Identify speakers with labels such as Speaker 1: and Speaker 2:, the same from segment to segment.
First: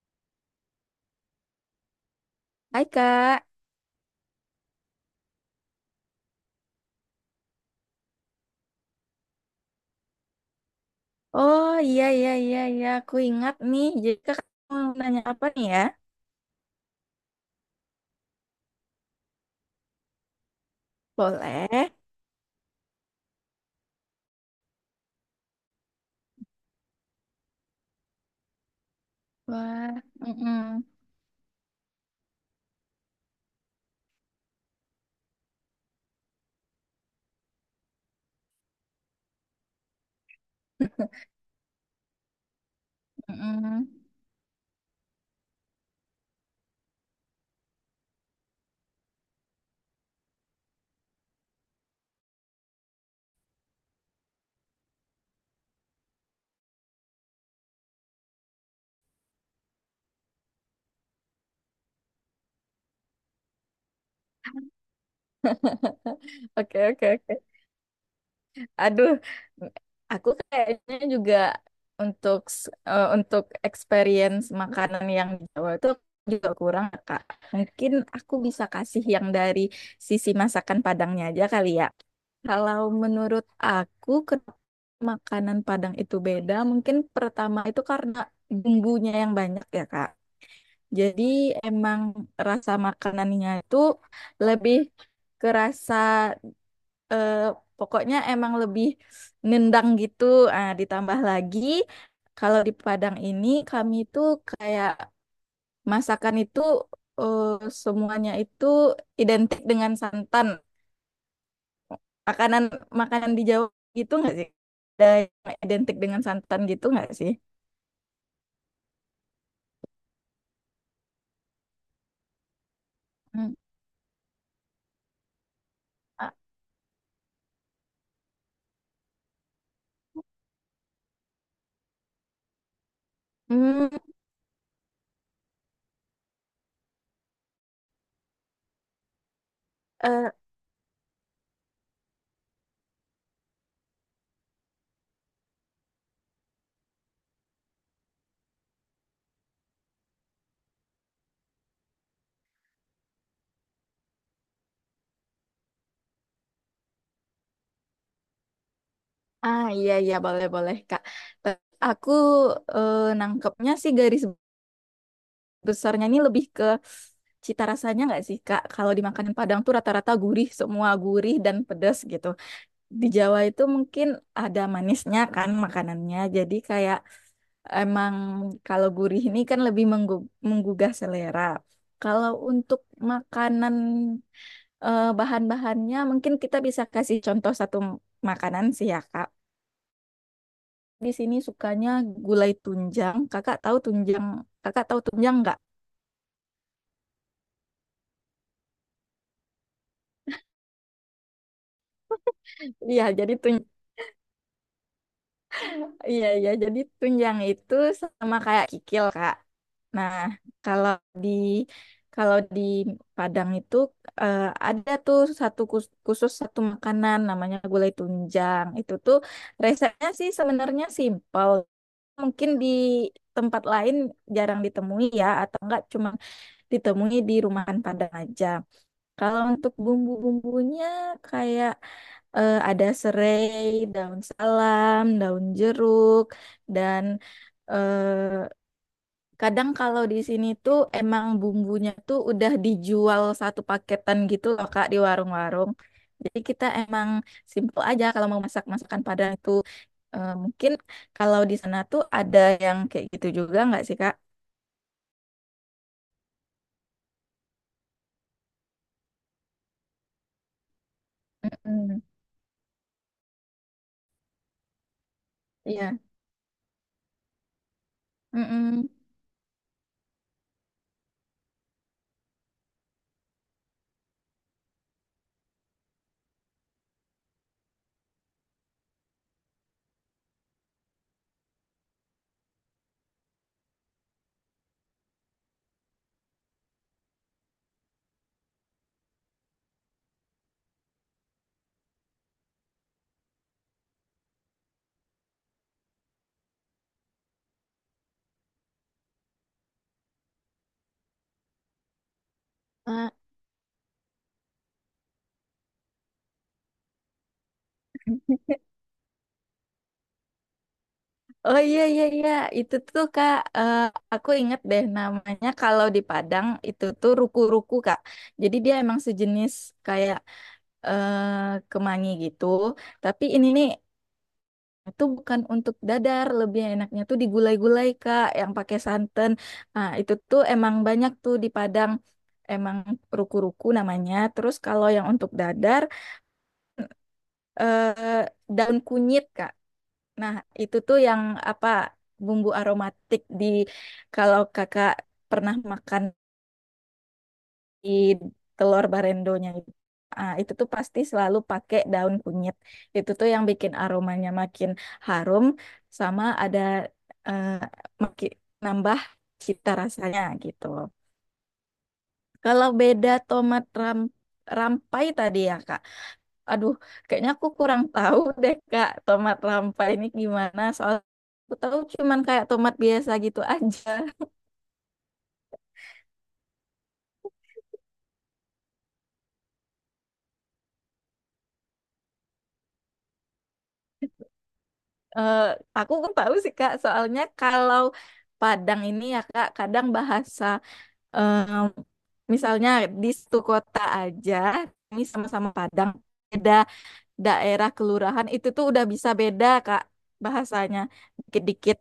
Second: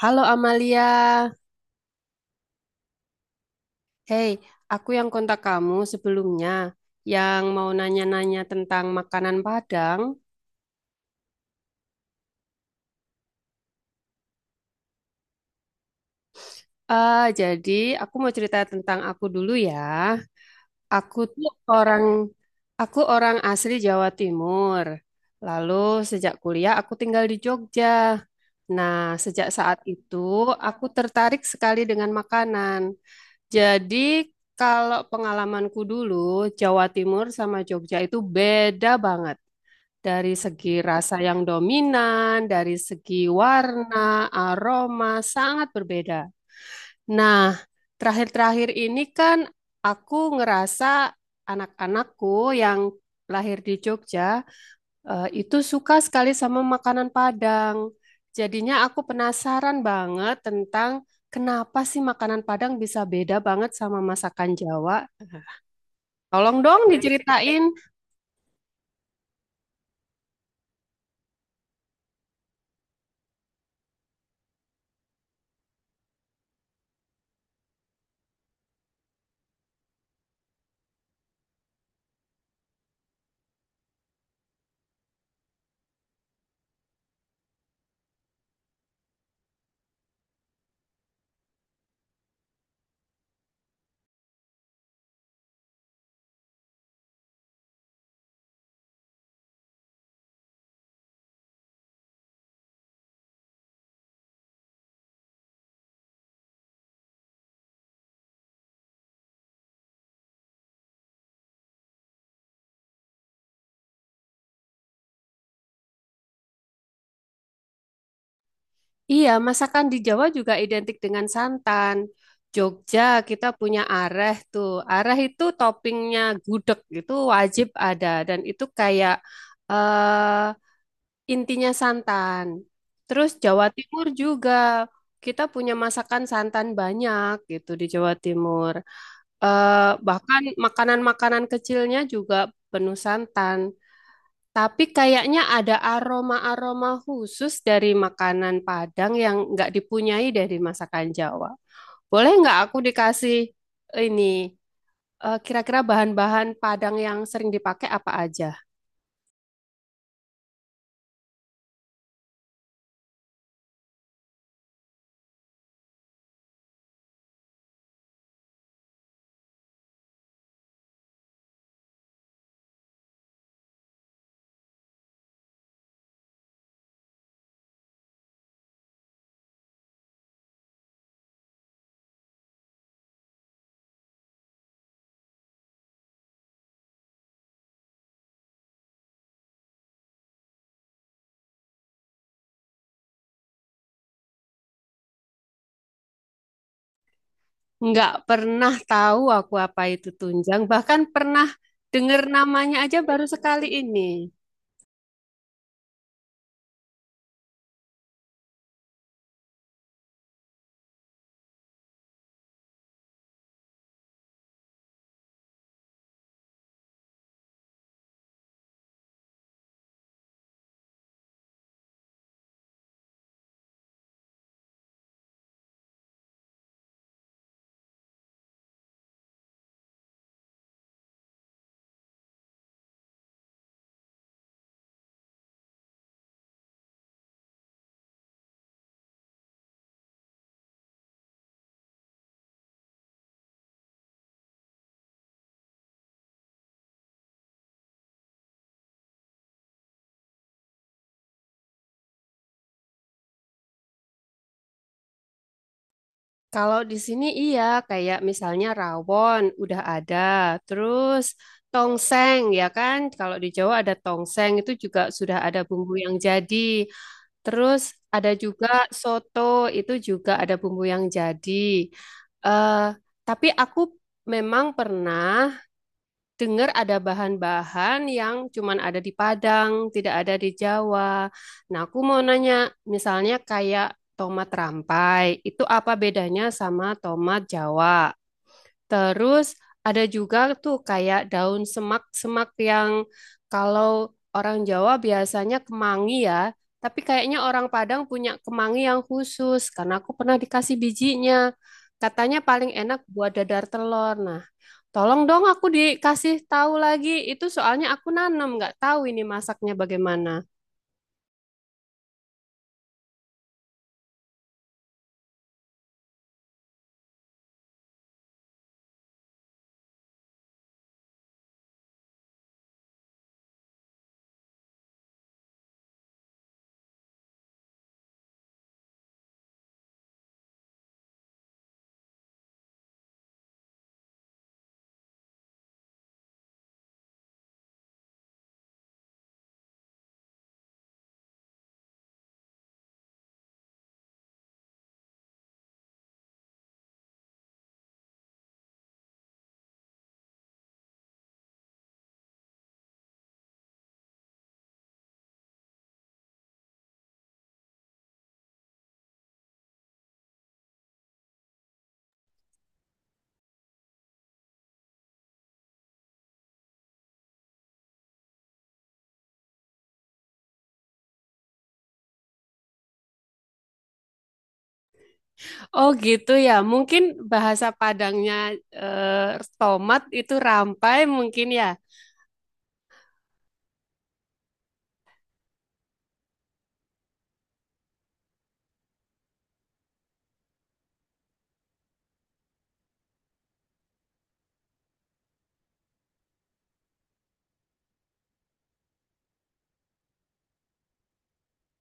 Speaker 1: Halo Amalia,
Speaker 2: Hai Kak.
Speaker 1: hey, aku yang kontak kamu sebelumnya yang mau nanya-nanya tentang makanan Padang.
Speaker 2: Oh iya iya iya iya aku ingat nih. Jadi Kak mau nanya apa nih ya?
Speaker 1: Jadi aku mau cerita tentang aku dulu ya. Aku tuh
Speaker 2: Boleh.
Speaker 1: orang, aku orang asli Jawa Timur. Lalu sejak kuliah aku tinggal di Jogja. Nah, sejak saat
Speaker 2: Wah,
Speaker 1: itu
Speaker 2: mm-mm,
Speaker 1: aku tertarik sekali dengan makanan. Jadi kalau pengalamanku dulu, Jawa Timur sama Jogja itu beda banget. Dari segi rasa yang dominan, dari segi
Speaker 2: mm-mm.
Speaker 1: warna, aroma, sangat berbeda. Nah, terakhir-terakhir ini kan aku ngerasa anak-anakku yang lahir di Jogja itu suka sekali sama makanan Padang. Jadinya aku penasaran banget tentang kenapa sih makanan Padang bisa beda banget sama masakan Jawa. Tolong
Speaker 2: Oke
Speaker 1: dong
Speaker 2: oke oke.
Speaker 1: diceritain.
Speaker 2: Aduh, aku kayaknya juga untuk experience makanan yang di Jawa itu juga kurang, Kak. Mungkin aku bisa kasih yang dari sisi masakan Padangnya aja kali ya. Kalau menurut aku, kenapa makanan Padang itu beda? Mungkin pertama itu karena bumbunya yang banyak ya, Kak. Jadi emang rasa makanannya itu lebih kerasa eh, pokoknya emang lebih nendang gitu. Ah, ditambah lagi kalau di Padang ini kami itu kayak masakan itu eh, semuanya itu identik dengan santan. Makanan makanan di Jawa gitu nggak sih? Ada yang identik dengan santan gitu nggak sih?
Speaker 1: Iya, masakan di Jawa juga identik dengan santan. Jogja kita
Speaker 2: Hmm.
Speaker 1: punya areh tuh. Areh itu toppingnya
Speaker 2: Ah,
Speaker 1: gudeg itu wajib ada dan itu eh, intinya santan. Terus Jawa Timur
Speaker 2: hmm,
Speaker 1: juga kita punya masakan santan banyak gitu di Jawa Timur. Eh,
Speaker 2: eh,
Speaker 1: bahkan makanan-makanan kecilnya juga penuh santan. Tapi kayaknya ada aroma-aroma khusus dari makanan Padang yang nggak dipunyai dari masakan Jawa. Boleh nggak aku dikasih ini kira-kira bahan-bahan Padang yang sering dipakai apa aja?
Speaker 2: ah, iya iya boleh boleh Kak. Tapi Aku nangkepnya sih garis besarnya ini lebih ke cita rasanya nggak sih Kak? Kalau di makanan Padang tuh rata-rata gurih, semua gurih dan pedas gitu. Di Jawa itu mungkin ada manisnya kan makanannya. Jadi kayak emang kalau gurih ini kan lebih menggugah selera. Kalau untuk makanan bahan-bahannya mungkin kita bisa kasih contoh satu makanan sih ya Kak. Di sini sukanya gulai tunjang. Kakak tahu tunjang? Kakak tahu tunjang nggak?
Speaker 1: Nggak pernah tahu aku apa itu tunjang, bahkan pernah dengar namanya aja
Speaker 2: Iya,
Speaker 1: baru
Speaker 2: jadi tunjang
Speaker 1: sekali ini.
Speaker 2: Iya, iya. Jadi tunjang itu sama kayak kikil, Kak. Nah, kalau di kalau di Padang itu eh, ada tuh satu khusus satu makanan namanya gulai tunjang. Itu tuh resepnya sih sebenarnya simpel. Mungkin di tempat lain jarang ditemui ya, atau enggak cuma ditemui di rumahan Padang aja. Kalau untuk bumbu-bumbunya kayak ada serai, daun salam, daun jeruk, dan eh, kadang kalau di sini tuh emang bumbunya tuh udah dijual satu paketan gitu loh Kak di warung-warung. Jadi kita emang simple aja kalau mau masak masakan Padang itu. Mungkin kalau di sana tuh ada yang kayak gitu juga nggak sih Kak?
Speaker 1: Kalau di sini iya, kayak misalnya rawon udah ada, terus
Speaker 2: Mm-mm.
Speaker 1: tongseng ya kan? Kalau di Jawa ada tongseng itu juga sudah ada bumbu
Speaker 2: Iya.
Speaker 1: yang jadi. Terus ada juga
Speaker 2: Mm-mm.
Speaker 1: soto itu juga ada bumbu yang jadi. eh tapi aku memang pernah dengar ada bahan-bahan yang cuman ada di Padang, tidak ada di Jawa. Nah, aku mau nanya, misalnya kayak tomat rampai, itu apa bedanya sama tomat Jawa? Terus ada juga tuh kayak daun semak-semak yang kalau orang Jawa biasanya kemangi ya, tapi kayaknya orang Padang punya kemangi yang khusus karena aku pernah dikasih bijinya. Katanya paling enak
Speaker 2: Ah,
Speaker 1: buat dadar telur. Nah, tolong dong aku dikasih tahu lagi. Itu soalnya aku nanam, nggak tahu ini masaknya bagaimana.
Speaker 2: oh iya iya iya, itu tuh Kak, aku inget deh namanya kalau di Padang itu tuh ruku-ruku Kak. Jadi dia emang sejenis kayak kemangi gitu. Tapi ini nih itu bukan untuk dadar, lebih enaknya tuh digulai-gulai Kak yang pakai santan. Nah, itu tuh emang banyak tuh di Padang. Emang ruku-ruku namanya. Terus kalau yang untuk dadar eh, daun kunyit Kak. Nah, itu tuh yang apa bumbu aromatik di kalau kakak pernah makan di telur barendonya itu. Ah, itu tuh pasti selalu pakai daun kunyit. Itu tuh yang bikin aromanya makin harum sama ada eh, maki- nambah cita rasanya gitu. Kalau beda tomat rampai tadi ya, Kak. Aduh, kayaknya aku kurang tahu deh Kak, tomat rampai ini gimana. Soal aku tahu cuman kayak tomat biasa gitu aja.
Speaker 1: Oh gitu ya, mungkin bahasa Padangnya eh, tomat itu rampai mungkin ya.
Speaker 2: Eh, aku nggak tahu sih Kak, soalnya kalau Padang ini ya Kak, kadang bahasa misalnya di satu kota aja, ini sama-sama Padang, beda daerah kelurahan itu tuh udah bisa beda Kak bahasanya dikit-dikit.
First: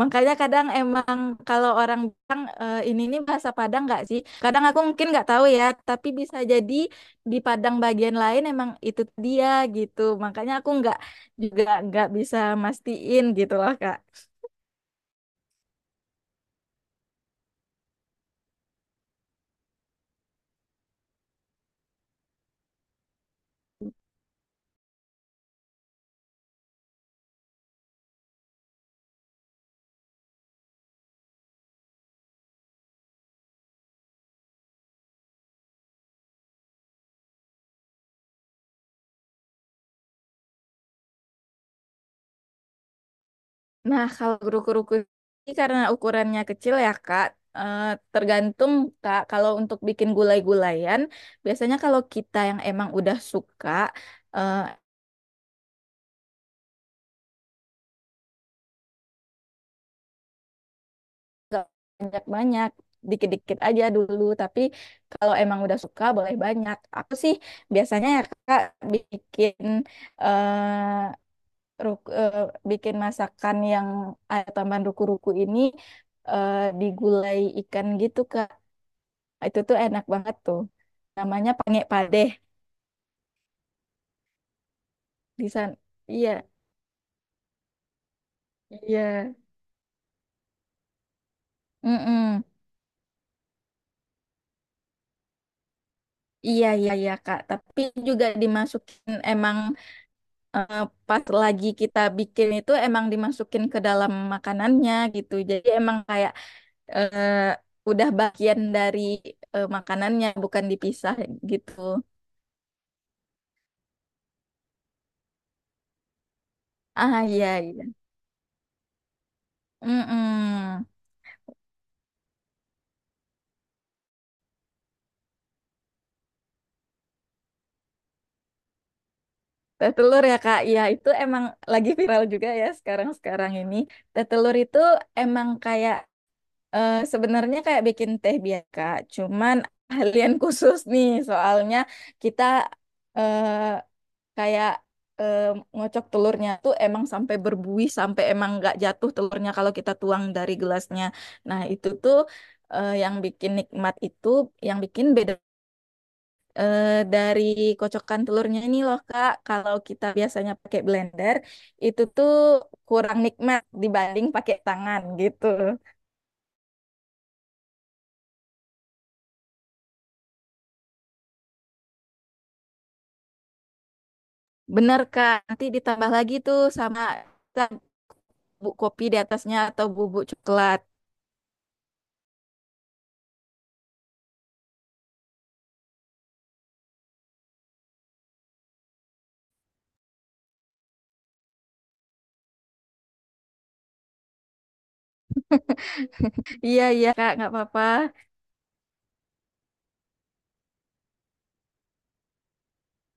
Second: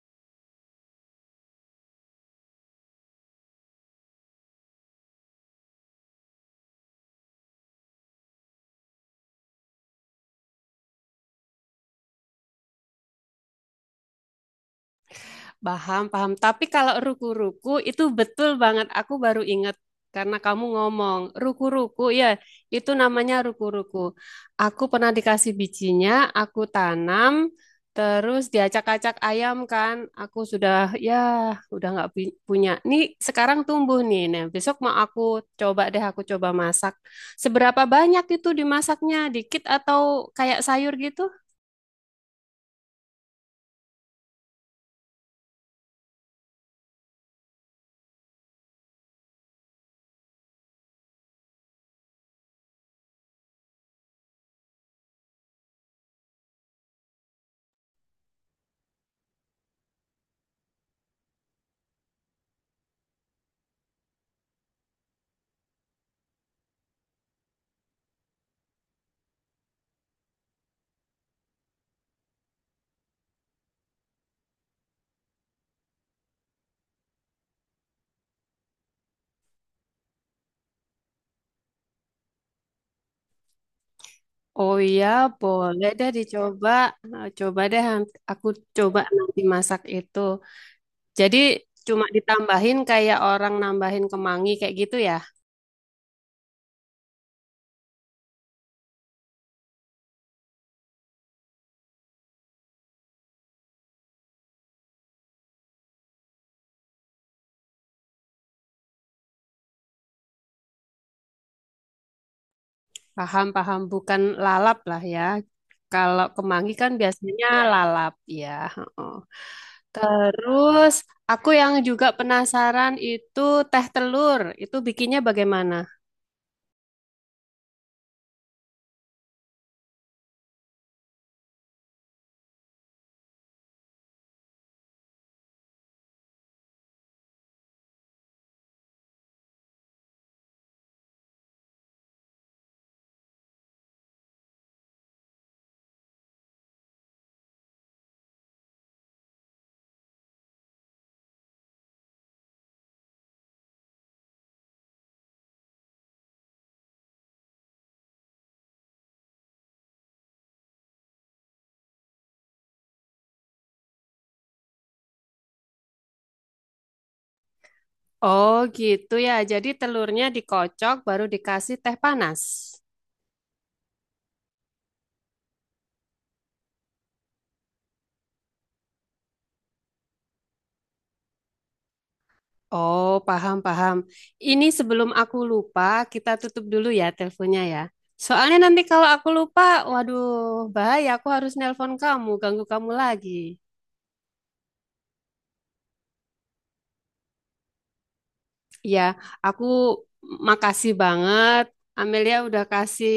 Speaker 2: Makanya kadang emang kalau orang bilang, "Eh, ini nih bahasa Padang nggak sih?" Kadang aku mungkin nggak tahu ya, tapi bisa jadi di Padang bagian lain emang itu dia gitu. Makanya aku nggak juga nggak bisa mastiin gitu loh Kak.
Speaker 1: Paham, paham. Tapi kalau ruku-ruku itu betul banget. Aku baru ingat karena kamu ngomong ruku-ruku ya, itu namanya ruku-ruku. Aku pernah dikasih bijinya, aku tanam, terus diacak-acak ayam kan. Aku sudah ya udah nggak punya. Nih sekarang tumbuh nih. Nah, besok mau aku coba masak. Seberapa banyak itu dimasaknya? Dikit atau kayak sayur gitu?
Speaker 2: Nah kalau guru-guruku ini karena ukurannya kecil ya Kak, eh, tergantung Kak. Kalau untuk bikin gulai-gulayan, biasanya kalau kita yang emang udah suka eh, gak banyak-banyak dikit-dikit aja dulu tapi kalau emang udah suka boleh banyak aku sih biasanya ya kak bikin eh, ruk- eh, bikin masakan yang ada tambahan ruku-ruku ini di gulai ikan gitu kak itu tuh enak banget tuh namanya pangek padeh
Speaker 1: Oh iya,
Speaker 2: di sana.
Speaker 1: boleh deh
Speaker 2: Iya,
Speaker 1: dicoba. Nah, coba deh aku coba
Speaker 2: iya.
Speaker 1: nanti masak itu. Jadi cuma
Speaker 2: Mm-mm.
Speaker 1: ditambahin kayak orang nambahin kemangi kayak gitu ya.
Speaker 2: Iya, iya, iya, Kak. Tapi juga dimasukin emang eh, pas lagi kita bikin itu emang dimasukin ke dalam makanannya gitu. Jadi emang kayak eh, udah bagian dari makanannya bukan dipisah gitu.
Speaker 1: Paham, paham. Bukan lalap lah ya. Kalau kemangi kan
Speaker 2: Ah
Speaker 1: biasanya
Speaker 2: iya iya.
Speaker 1: lalap ya. Heeh.
Speaker 2: Mm-mm.
Speaker 1: Terus aku yang juga penasaran itu teh telur. Itu bikinnya bagaimana?
Speaker 2: Teh telur ya Kak, ya itu emang lagi viral juga ya sekarang-sekarang ini. Teh telur itu emang kayak sebenarnya kayak bikin teh biasa, Kak. Cuman ahlian khusus nih soalnya kita eh, kayak eh, ngocok telurnya tuh emang sampai berbuih sampai emang nggak jatuh telurnya kalau kita tuang dari gelasnya. Nah, itu tuh yang bikin nikmat itu yang bikin beda dari kocokan telurnya ini loh Kak. Kalau kita biasanya pakai blender itu tuh kurang nikmat dibanding pakai tangan gitu.
Speaker 1: Oh gitu ya. Jadi telurnya dikocok baru dikasih teh panas.
Speaker 2: Bener Kak, nanti ditambah lagi tuh sama kita bubuk kopi di atasnya atau bubuk coklat.
Speaker 1: Oh, paham, paham. Ini sebelum aku lupa, kita tutup dulu ya teleponnya ya. Soalnya nanti kalau aku lupa, waduh, bahaya. Aku harus nelpon kamu, ganggu kamu lagi.
Speaker 2: Iya iya Kak, nggak apa-apa.
Speaker 1: Ya, aku makasih banget. Amelia udah kasih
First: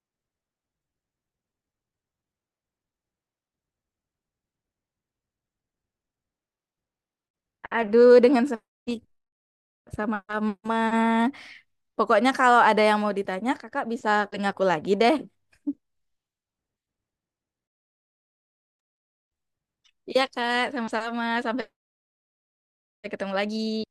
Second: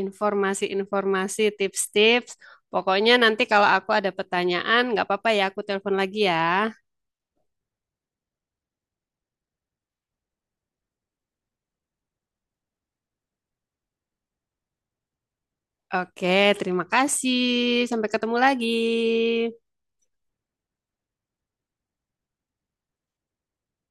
Speaker 1: informasi-informasi, tips-tips. Pokoknya nanti kalau aku ada pertanyaan, nggak apa-apa ya, aku telepon lagi ya.
Speaker 2: Aduh, dengan senang hati. Sama-sama. Pokoknya kalau ada yang mau ditanya, kakak bisa tanya aku lagi deh.
Speaker 1: Oke, terima kasih. Sampai ketemu lagi.
Speaker 2: Iya, Kak. Sama-sama. Sampai ketemu lagi.